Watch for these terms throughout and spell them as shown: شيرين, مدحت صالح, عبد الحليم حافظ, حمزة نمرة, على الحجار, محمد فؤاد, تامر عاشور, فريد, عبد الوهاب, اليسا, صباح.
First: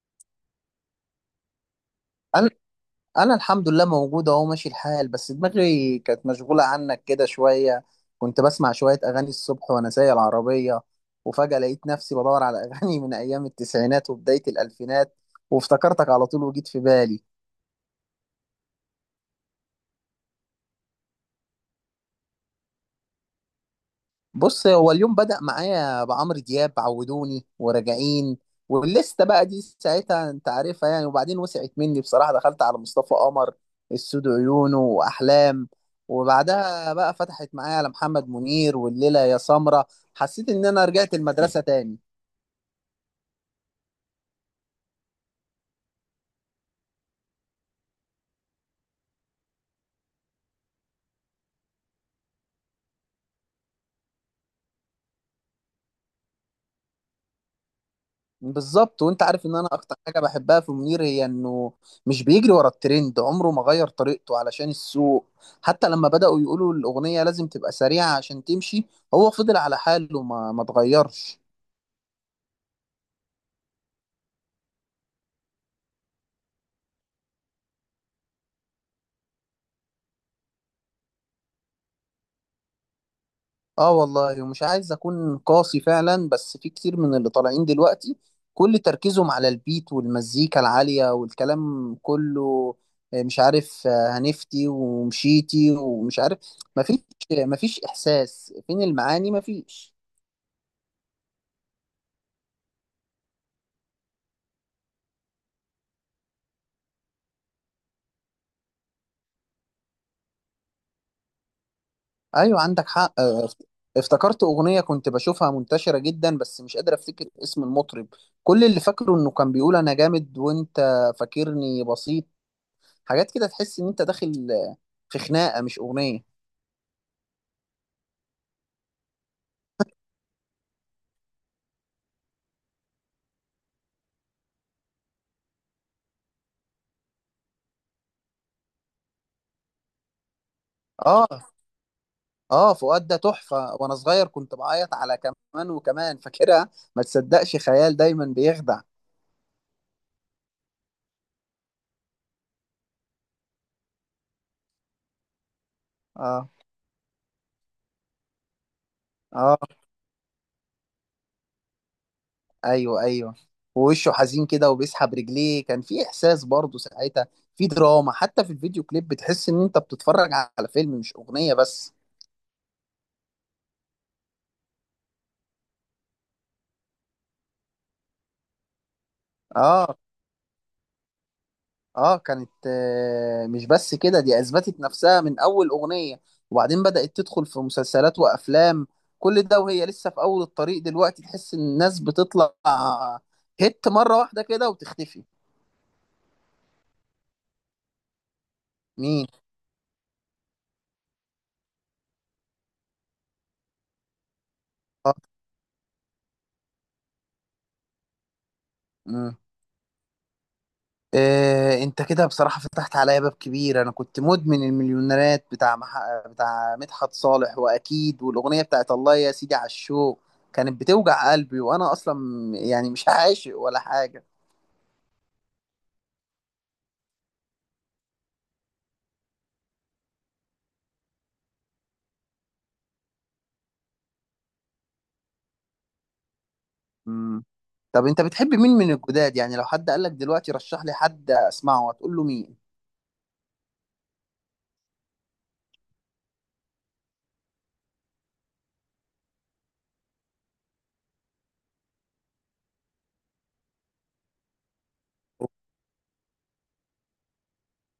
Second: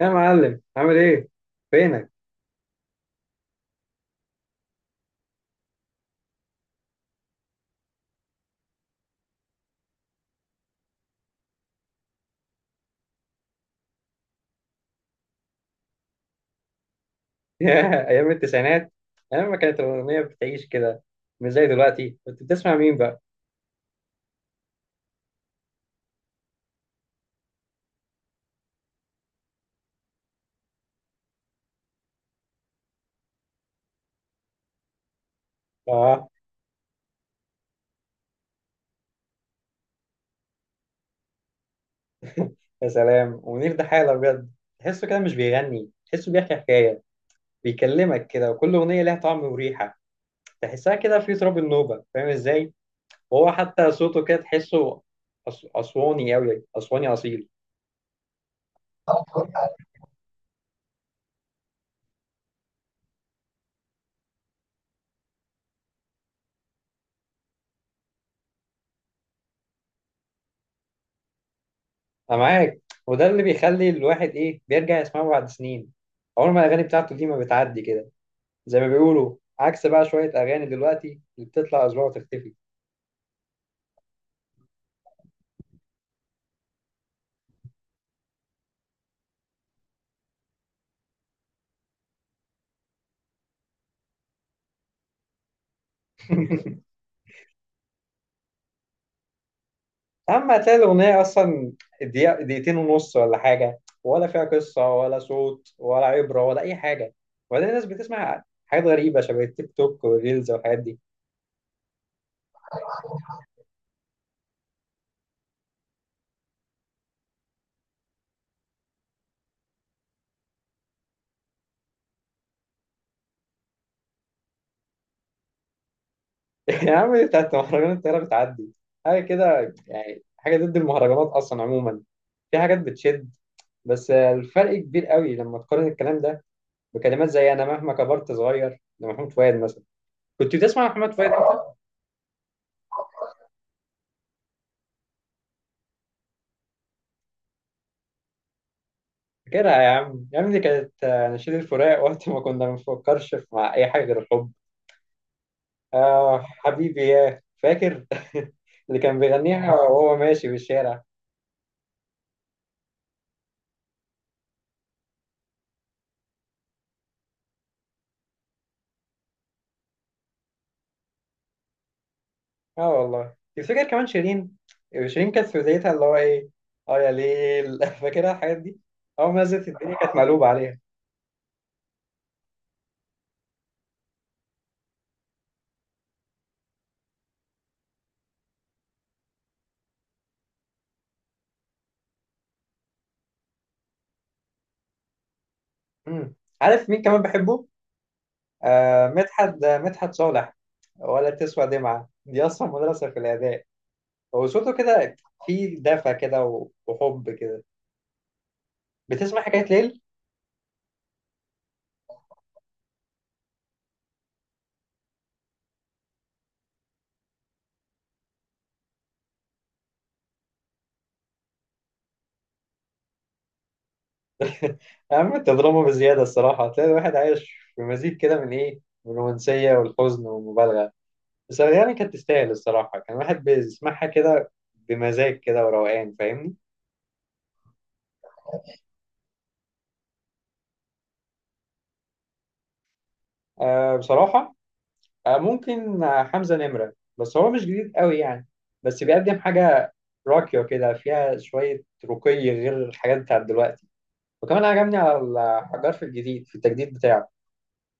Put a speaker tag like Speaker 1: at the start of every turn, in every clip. Speaker 1: يا معلم عامل ايه؟ فينك؟
Speaker 2: انا انا الحمد لله موجود اهو، ماشي الحال، بس دماغي كانت مشغوله عنك كده شويه. كنت بسمع شويه اغاني الصبح وانا سايق العربيه، وفجاه لقيت نفسي بدور على اغاني من ايام التسعينات وبدايه الالفينات، وافتكرتك على طول وجيت في بالي.
Speaker 1: يا ايام التسعينات، ايام ما كانت الاغنيه بتعيش كده. مش زي دلوقتي. كنت بتسمع مين بقى؟
Speaker 2: بص، هو اليوم بدأ معايا بعمرو دياب، عودوني وراجعين، واللسته بقى دي ساعتها انت عارفها يعني. وبعدين وسعت مني بصراحة، دخلت على مصطفى قمر، السود عيونه واحلام.
Speaker 1: اه،
Speaker 2: وبعدها بقى فتحت معايا على محمد منير والليلة يا سمرة. حسيت ان انا رجعت المدرسة تاني.
Speaker 1: يا سلام. ومنير ده حاله بجد، تحسه كده مش بيغني، تحسه بيحكي حكايه. بيكلمك كده وكل اغنيه لها طعم وريحه، تحسها كده في تراب النوبه، فاهم ازاي؟ وهو حتى صوته كده تحسه اسواني قوي، اسواني اصيل.
Speaker 2: بالظبط، وانت عارف ان انا اكتر حاجه بحبها في منير هي انه مش بيجري ورا الترند، عمره ما غير طريقته علشان السوق. حتى لما بداوا يقولوا الاغنيه لازم تبقى سريعه عشان تمشي، هو فضل على حاله ما اتغيرش.
Speaker 1: انا معاك. وده اللي بيخلي الواحد بيرجع يسمعه بعد سنين. عمر ما الاغاني بتاعته دي ما بتعدي كده، زي ما بيقولوا. عكس بقى شوية أغاني دلوقتي اللي بتطلع أسبوع وتختفي.
Speaker 2: اه والله، ومش عايز اكون قاسي فعلا، بس في كتير من اللي طالعين دلوقتي كل تركيزهم على البيت والمزيكا العاليه والكلام كله، مش عارف، هنفتي ومشيتي ومش عارف. مفيش مفيش احساس، فين المعاني؟ مفيش.
Speaker 1: أما هتلاقي الأغنية أصلا دقيقة، دقيقتين ونص ولا حاجة، ولا فيها قصة ولا صوت ولا عبرة ولا أي حاجة. وبعدين الناس بتسمع حاجات غريبة شبه التيك توك والريلز والحاجات دي.
Speaker 2: ايوه عندك حق. افتكرت اغنيه كنت بشوفها منتشره جدا، بس مش قادر افتكر اسم المطرب. كل اللي فاكره انه كان بيقول انا جامد وانت فاكرني بسيط. حاجات كده تحس ان انت داخل في خناقه مش اغنيه.
Speaker 1: يا عم دي بتاعت مهرجانات، الطيارة بتعدي. حاجة كده يعني، حاجة ضد المهرجانات أصلا عموما. في حاجات بتشد، بس الفرق كبير قوي لما تقارن الكلام ده بكلمات زي أنا مهما كبرت صغير لمحمود فؤاد مثلا. كنت بتسمع محمد فؤاد
Speaker 2: اه.
Speaker 1: أنت؟
Speaker 2: اه، فؤاد ده تحفه. وانا صغير كنت بعيط على كمان وكمان، فاكرها؟ ما تصدقش، خيال دايما بيخدع.
Speaker 1: فاكرها يا عم، يا عم دي كانت نشيد الفراق، وقت ما كنا ما بنفكرش مع أي حاجة غير الحب. آه
Speaker 2: اه.
Speaker 1: حبيبي يا فاكر. اللي كان
Speaker 2: اه.
Speaker 1: بيغنيها وهو ماشي في الشارع.
Speaker 2: ايوه، ايوه. ووشه حزين كده وبيسحب رجليه، كان في احساس برضه ساعتها. في دراما حتى في الفيديو كليب، بتحس ان انت بتتفرج على فيلم مش اغنية بس.
Speaker 1: اه والله. تفتكر كمان شيرين؟ شيرين كانت في بدايتها، اللي هو ايه، اه يا ليل. فاكرها الحاجات دي. اول ما نزلت الدنيا
Speaker 2: اه.
Speaker 1: كانت مقلوبة عليها.
Speaker 2: اه، كانت مش بس كده، دي اثبتت نفسها من اول اغنية. وبعدين بدأت تدخل في مسلسلات وافلام، كل ده وهي لسه في اول الطريق. دلوقتي تحس ان الناس بتطلع هيت مرة واحدة كده وتختفي.
Speaker 1: مم. عارف مين كمان بحبه؟ آه
Speaker 2: مين؟
Speaker 1: مدحت، مدحت صالح. ولا تسوى دمعة دي أصلا مدرسة في الأداء. وصوته
Speaker 2: اه.
Speaker 1: كده فيه دفى كده، وحب كده.
Speaker 2: مم.
Speaker 1: بتسمع حكاية ليل؟
Speaker 2: إيه، انت كده بصراحة فتحت عليا باب كبير. انا كنت مدمن المليونيرات بتاع مدحت صالح، واكيد والاغنية بتاعت الله يا سيدي على الشوق كانت بتوجع قلبي، وانا اصلا يعني مش عاشق ولا حاجة.
Speaker 1: يا عم انت دراما بزيادة. الصراحة هتلاقي الواحد عايش في مزيج كده من ايه؟ من الرومانسية والحزن والمبالغة. بس يعني كانت تستاهل، الصراحة كان الواحد بيسمعها كده بمزاج كده وروقان، فاهمني؟
Speaker 2: مم. طب انت بتحب مين من الجداد؟ يعني لو حد قالك دلوقتي رشح لي حد اسمعه، هتقول له مين؟
Speaker 1: آه بصراحة، آه ممكن، حمزة نمرة. بس هو مش جديد قوي يعني، بس بيقدم حاجة راقية كده، فيها شوية رقي غير الحاجات بتاعت دلوقتي. وكمان عجبني على الحجار في الجديد، في التجديد بتاعه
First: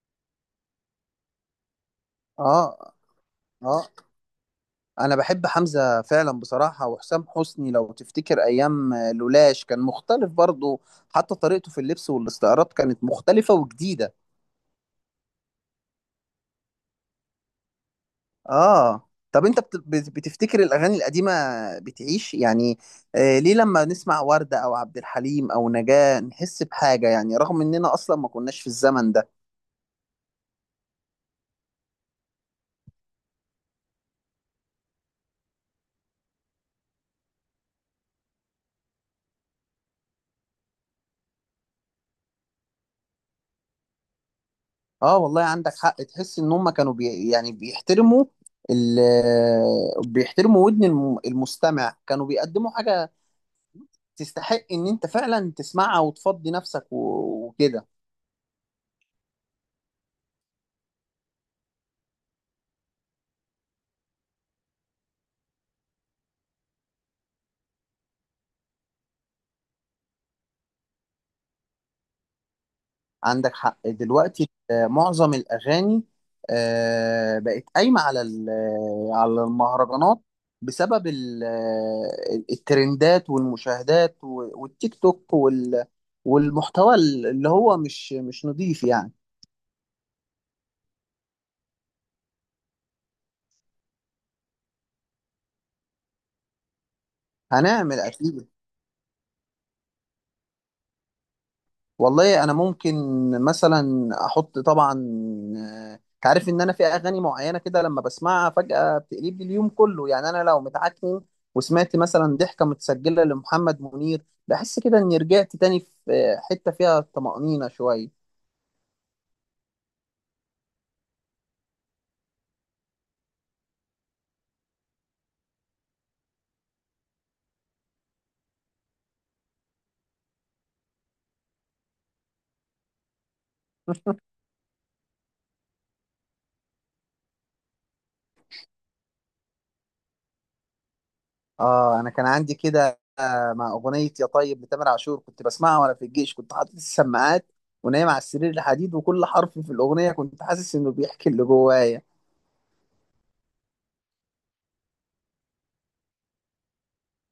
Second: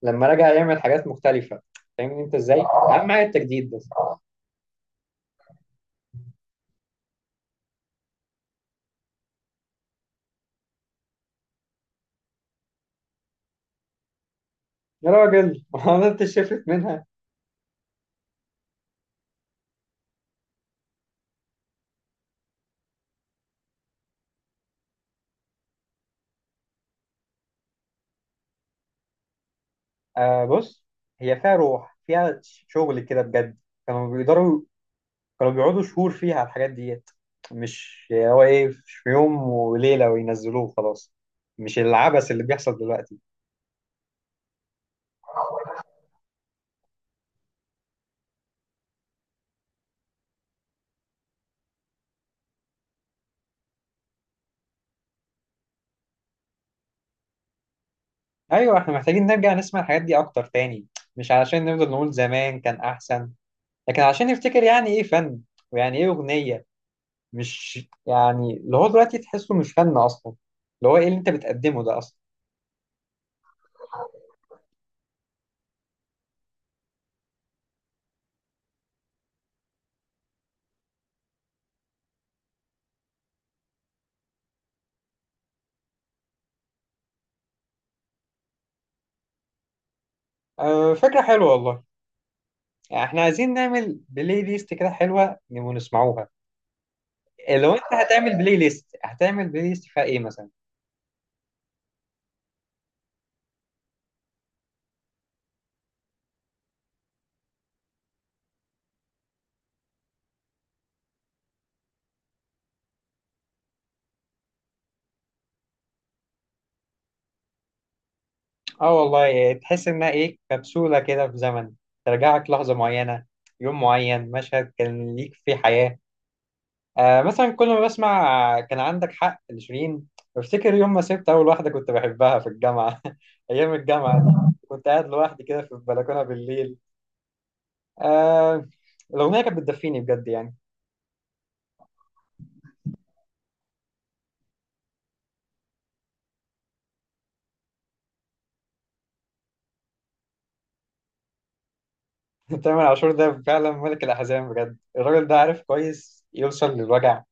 Speaker 1: لما رجع يعمل حاجات مختلفة. فاهمني انت ازاي؟
Speaker 2: اه.
Speaker 1: أهم حاجة التجديد
Speaker 2: اه،
Speaker 1: بس.
Speaker 2: انا بحب حمزة فعلا بصراحة. وحسام حسني، لو تفتكر ايام لولاش، كان مختلف برضه. حتى طريقته في اللبس والاستعارات كانت مختلفة وجديدة.
Speaker 1: يا راجل. ما هو انت شفت منها.
Speaker 2: اه. طب انت بتفتكر الاغاني القديمه بتعيش يعني؟ ليه لما نسمع ورده او عبد الحليم او نجاة نحس بحاجه، يعني رغم اننا اصلا ما كناش في الزمن ده؟
Speaker 1: آه بص، هي فيها روح، فيها شغل كده بجد. كانوا بيقدروا، كانوا بيقعدوا شهور فيها على الحاجات ديت. مش هو مش في يوم وليلة وينزلوه خلاص. مش العبث اللي بيحصل دلوقتي.
Speaker 2: اه والله عندك حق، تحس ان هم كانوا يعني بيحترموا، ال بيحترموا ودن المستمع، كانوا بيقدموا حاجه تستحق ان انت فعلا تسمعها وتفضي نفسك وكده.
Speaker 1: ايوه احنا محتاجين نرجع نسمع الحاجات دي اكتر تاني. مش علشان نفضل نقول زمان كان احسن، لكن علشان نفتكر يعني ايه فن، ويعني ايه اغنية. مش يعني اللي هو دلوقتي تحسه مش فن اصلا. اللي هو ايه اللي انت بتقدمه ده اصلا؟
Speaker 2: عندك حق، دلوقتي معظم الأغاني بقت قايمة على على المهرجانات، بسبب الترندات والمشاهدات والتيك توك والمحتوى، اللي هو مش نضيف يعني.
Speaker 1: آه فكرة حلوة والله. يعني احنا عايزين نعمل بلاي ليست كده حلوه نبقى نسمعوها. إيه، لو انت
Speaker 2: هنعمل
Speaker 1: هتعمل
Speaker 2: أكيد.
Speaker 1: بلاي ليست، هتعمل بلاي ليست فيها ايه مثلا؟
Speaker 2: والله انا ممكن مثلا احط، طبعا تعرف ان انا في اغاني معينه كده لما بسمعها فجاه بتقلب لي اليوم كله. يعني انا لو متعكن وسمعت مثلا ضحكه متسجله لمحمد منير، بحس كده اني رجعت تاني في حته فيها طمانينه شويه.
Speaker 1: اه والله. إيه، تحس انها ايه؟ كبسوله كده في زمن، ترجعك لحظه معينه، يوم معين، مشهد كان ليك فيه حياه. آه مثلا كل ما بسمع كان عندك حق لشيرين، بفتكر يوم ما سبت اول واحده كنت بحبها في الجامعه. ايام الجامعه دي، كنت قاعد لوحدي كده في البلكونه بالليل. آه، الاغنيه كانت بتدفيني بجد يعني.
Speaker 2: اه، انا كان عندي كده مع اغنيه يا طيب لتامر عاشور، كنت بسمعها وانا في الجيش، كنت حاطط السماعات ونايم على السرير الحديد، وكل حرف في الاغنيه كنت حاسس انه بيحكي اللي جوايا.
Speaker 1: تامر عاشور ده فعلا ملك الأحزان بجد. الراجل ده عارف كويس يوصل للوجع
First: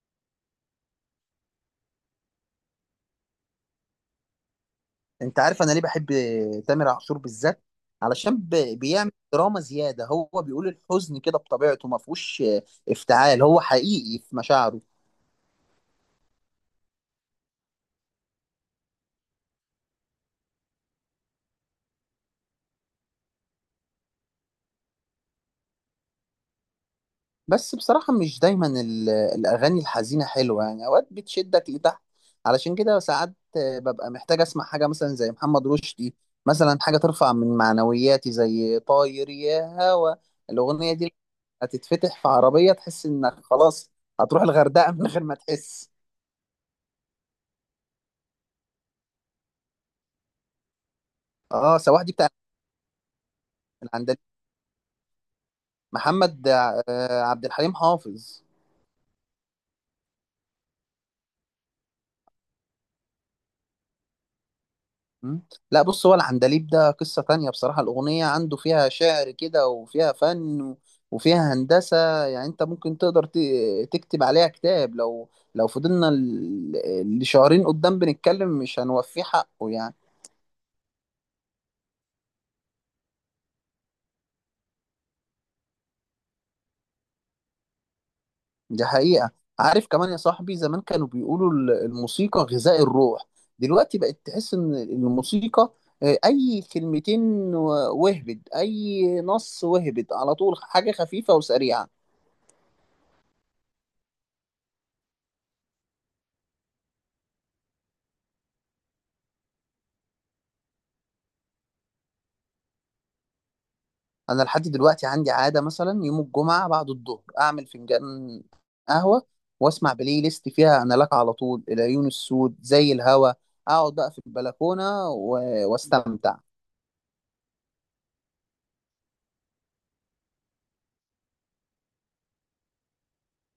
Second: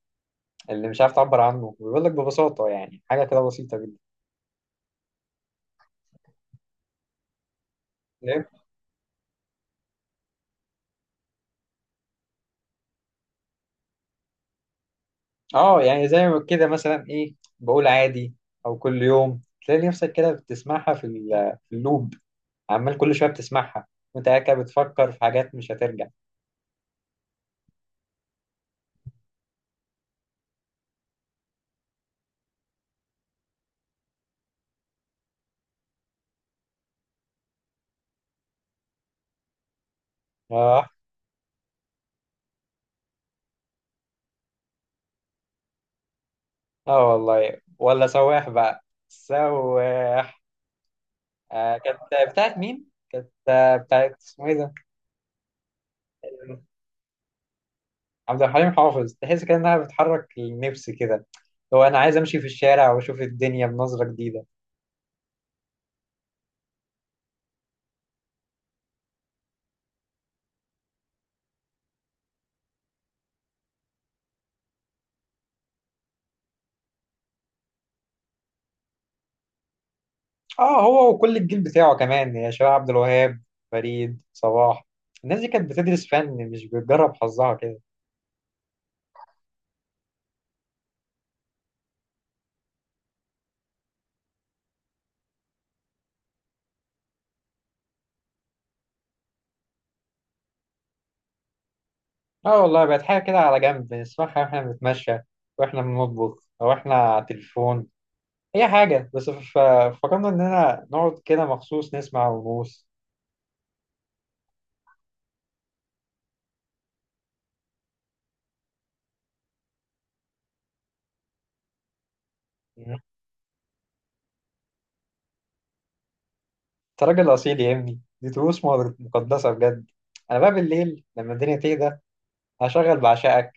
Speaker 1: اللي مش عارف تعبر عنه، بيقول لك ببساطة يعني حاجة كده بسيطة جدا.
Speaker 2: انت عارف انا ليه بحب تامر عاشور بالذات؟ علشان
Speaker 1: فاهم؟
Speaker 2: بيعمل دراما زياده، هو بيقول الحزن كده بطبيعته، ما فيهوش افتعال، هو حقيقي في مشاعره.
Speaker 1: اه يعني زي ما كده مثلا ايه، بقول عادي أو كل يوم. تلاقي نفسك كده بتسمعها في اللوب، عمال كل شوية بتسمعها وانت قاعد كده بتفكر في حاجات مش هترجع.
Speaker 2: بس بصراحه، مش دايما الاغاني الحزينه حلوه، يعني اوقات بتشدك لتحت. علشان كده ساعات ببقى محتاج اسمع حاجه مثلا زي محمد رشدي، مثلا حاجه ترفع من معنوياتي زي طاير يا هوا.
Speaker 1: اه.
Speaker 2: الاغنيه دي هتتفتح في عربيه، تحس انك خلاص هتروح الغردقه من غير ما تحس.
Speaker 1: اه والله، ولا سواح بقى، سواح آه
Speaker 2: اه، سواح دي بتاع
Speaker 1: كانت. بتاعت مين؟ كانت بتاعت
Speaker 2: العندليب،
Speaker 1: اسمه ايه ده؟
Speaker 2: محمد عبد الحليم
Speaker 1: عبد
Speaker 2: حافظ.
Speaker 1: الحليم حافظ. تحس كده انها بتحرك النفس كده، لو انا عايز امشي في الشارع واشوف الدنيا بنظرة جديدة.
Speaker 2: مم. لا بص، هو العندليب ده قصة تانية بصراحة، الأغنية عنده فيها شعر كده وفيها فن وفيها هندسة، يعني أنت ممكن تقدر تكتب عليها كتاب، لو لو فضلنا لشهرين قدام بنتكلم مش هنوفيه حقه يعني.
Speaker 1: اه، هو وكل الجيل بتاعه كمان، يا شباب عبد الوهاب، فريد، صباح. الناس دي كانت بتدرس فن، مش بتجرب حظها كده.
Speaker 2: دي حقيقة. عارف كمان يا صاحبي؟ زمان كانوا بيقولوا الموسيقى غذاء الروح، دلوقتي بقت تحس ان الموسيقى اي كلمتين وهبد، اي نص وهبد على طول، حاجة خفيفة وسريعة.
Speaker 1: اه والله بقت حاجة كده على جنب، نسمعها واحنا بنتمشى، واحنا بنطبخ، او احنا على التليفون، اي حاجة. بس فكرنا اننا نقعد كده مخصوص نسمع ونغوص.
Speaker 2: انا لحد دلوقتي عندي عادة، مثلا يوم الجمعة بعد الظهر اعمل فنجان قهوة، واسمع بلاي ليست فيها انا لك على طول، العيون السود، زي
Speaker 1: انت
Speaker 2: الهوا، اقعد بقى في البلكونة واستمتع.
Speaker 1: راجل اصيل يا ابني، دي طقوس مقدسة بجد. انا بقى بالليل لما الدنيا تهدى، هشغل بعشقك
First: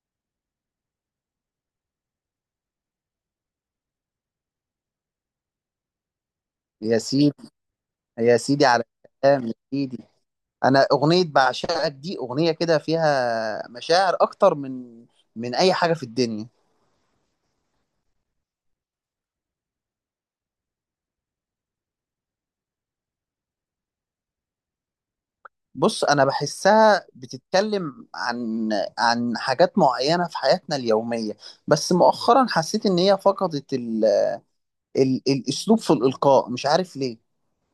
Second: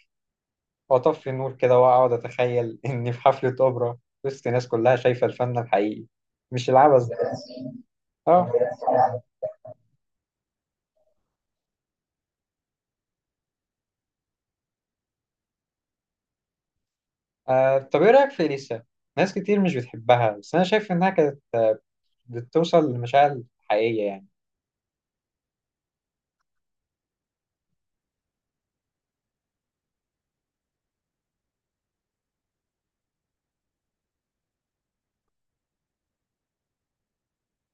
Speaker 1: واطفي النور كده، واقعد اتخيل اني في حفلة اوبرا وسط ناس كلها شايفة الفن الحقيقي، مش
Speaker 2: يا
Speaker 1: العبث ده.
Speaker 2: سيدي، يا
Speaker 1: اه.
Speaker 2: سيدي على الكلام، يا سيدي. انا اغنيه بعشقك دي اغنيه كده فيها مشاعر اكتر من اي حاجه في الدنيا.
Speaker 1: طب ايه رأيك في اليسا؟ ناس كتير مش بتحبها، بس انا شايف انها كانت بتوصل لمشاعر حقيقية يعني.
Speaker 2: بص، انا بحسها بتتكلم عن حاجات معينه في حياتنا اليوميه، بس مؤخرا حسيت ان هي فقدت الاسلوب في الالقاء، مش عارف ليه.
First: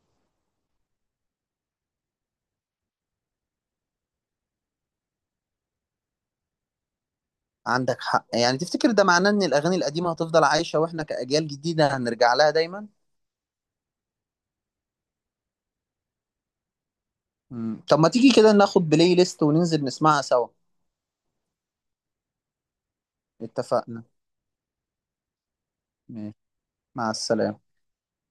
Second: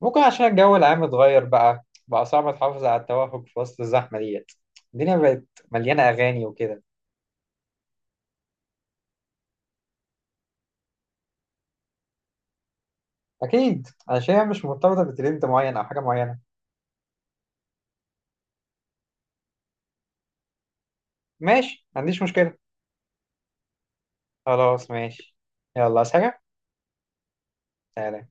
Speaker 1: ممكن عشان الجو العام اتغير، بقى صعب تحافظ على التوافق في وسط الزحمة ديت. الدنيا بقت مليانة اغاني وكده.
Speaker 2: عندك حق، يعني تفتكر ده معناه ان الاغاني القديمه هتفضل عايشه، واحنا كاجيال جديده هنرجع لها دايما؟
Speaker 1: اكيد، انا شايفها مش مرتبطة بترند معين او حاجة معينة.
Speaker 2: مم. طب ما تيجي كده ناخد بلاي ليست وننزل نسمعها سوا؟
Speaker 1: ماشي، ما عنديش مشكلة.
Speaker 2: اتفقنا.
Speaker 1: خلاص ماشي. يلا، عايز
Speaker 2: ماشي.
Speaker 1: حاجة؟
Speaker 2: مع السلامه.
Speaker 1: سلام.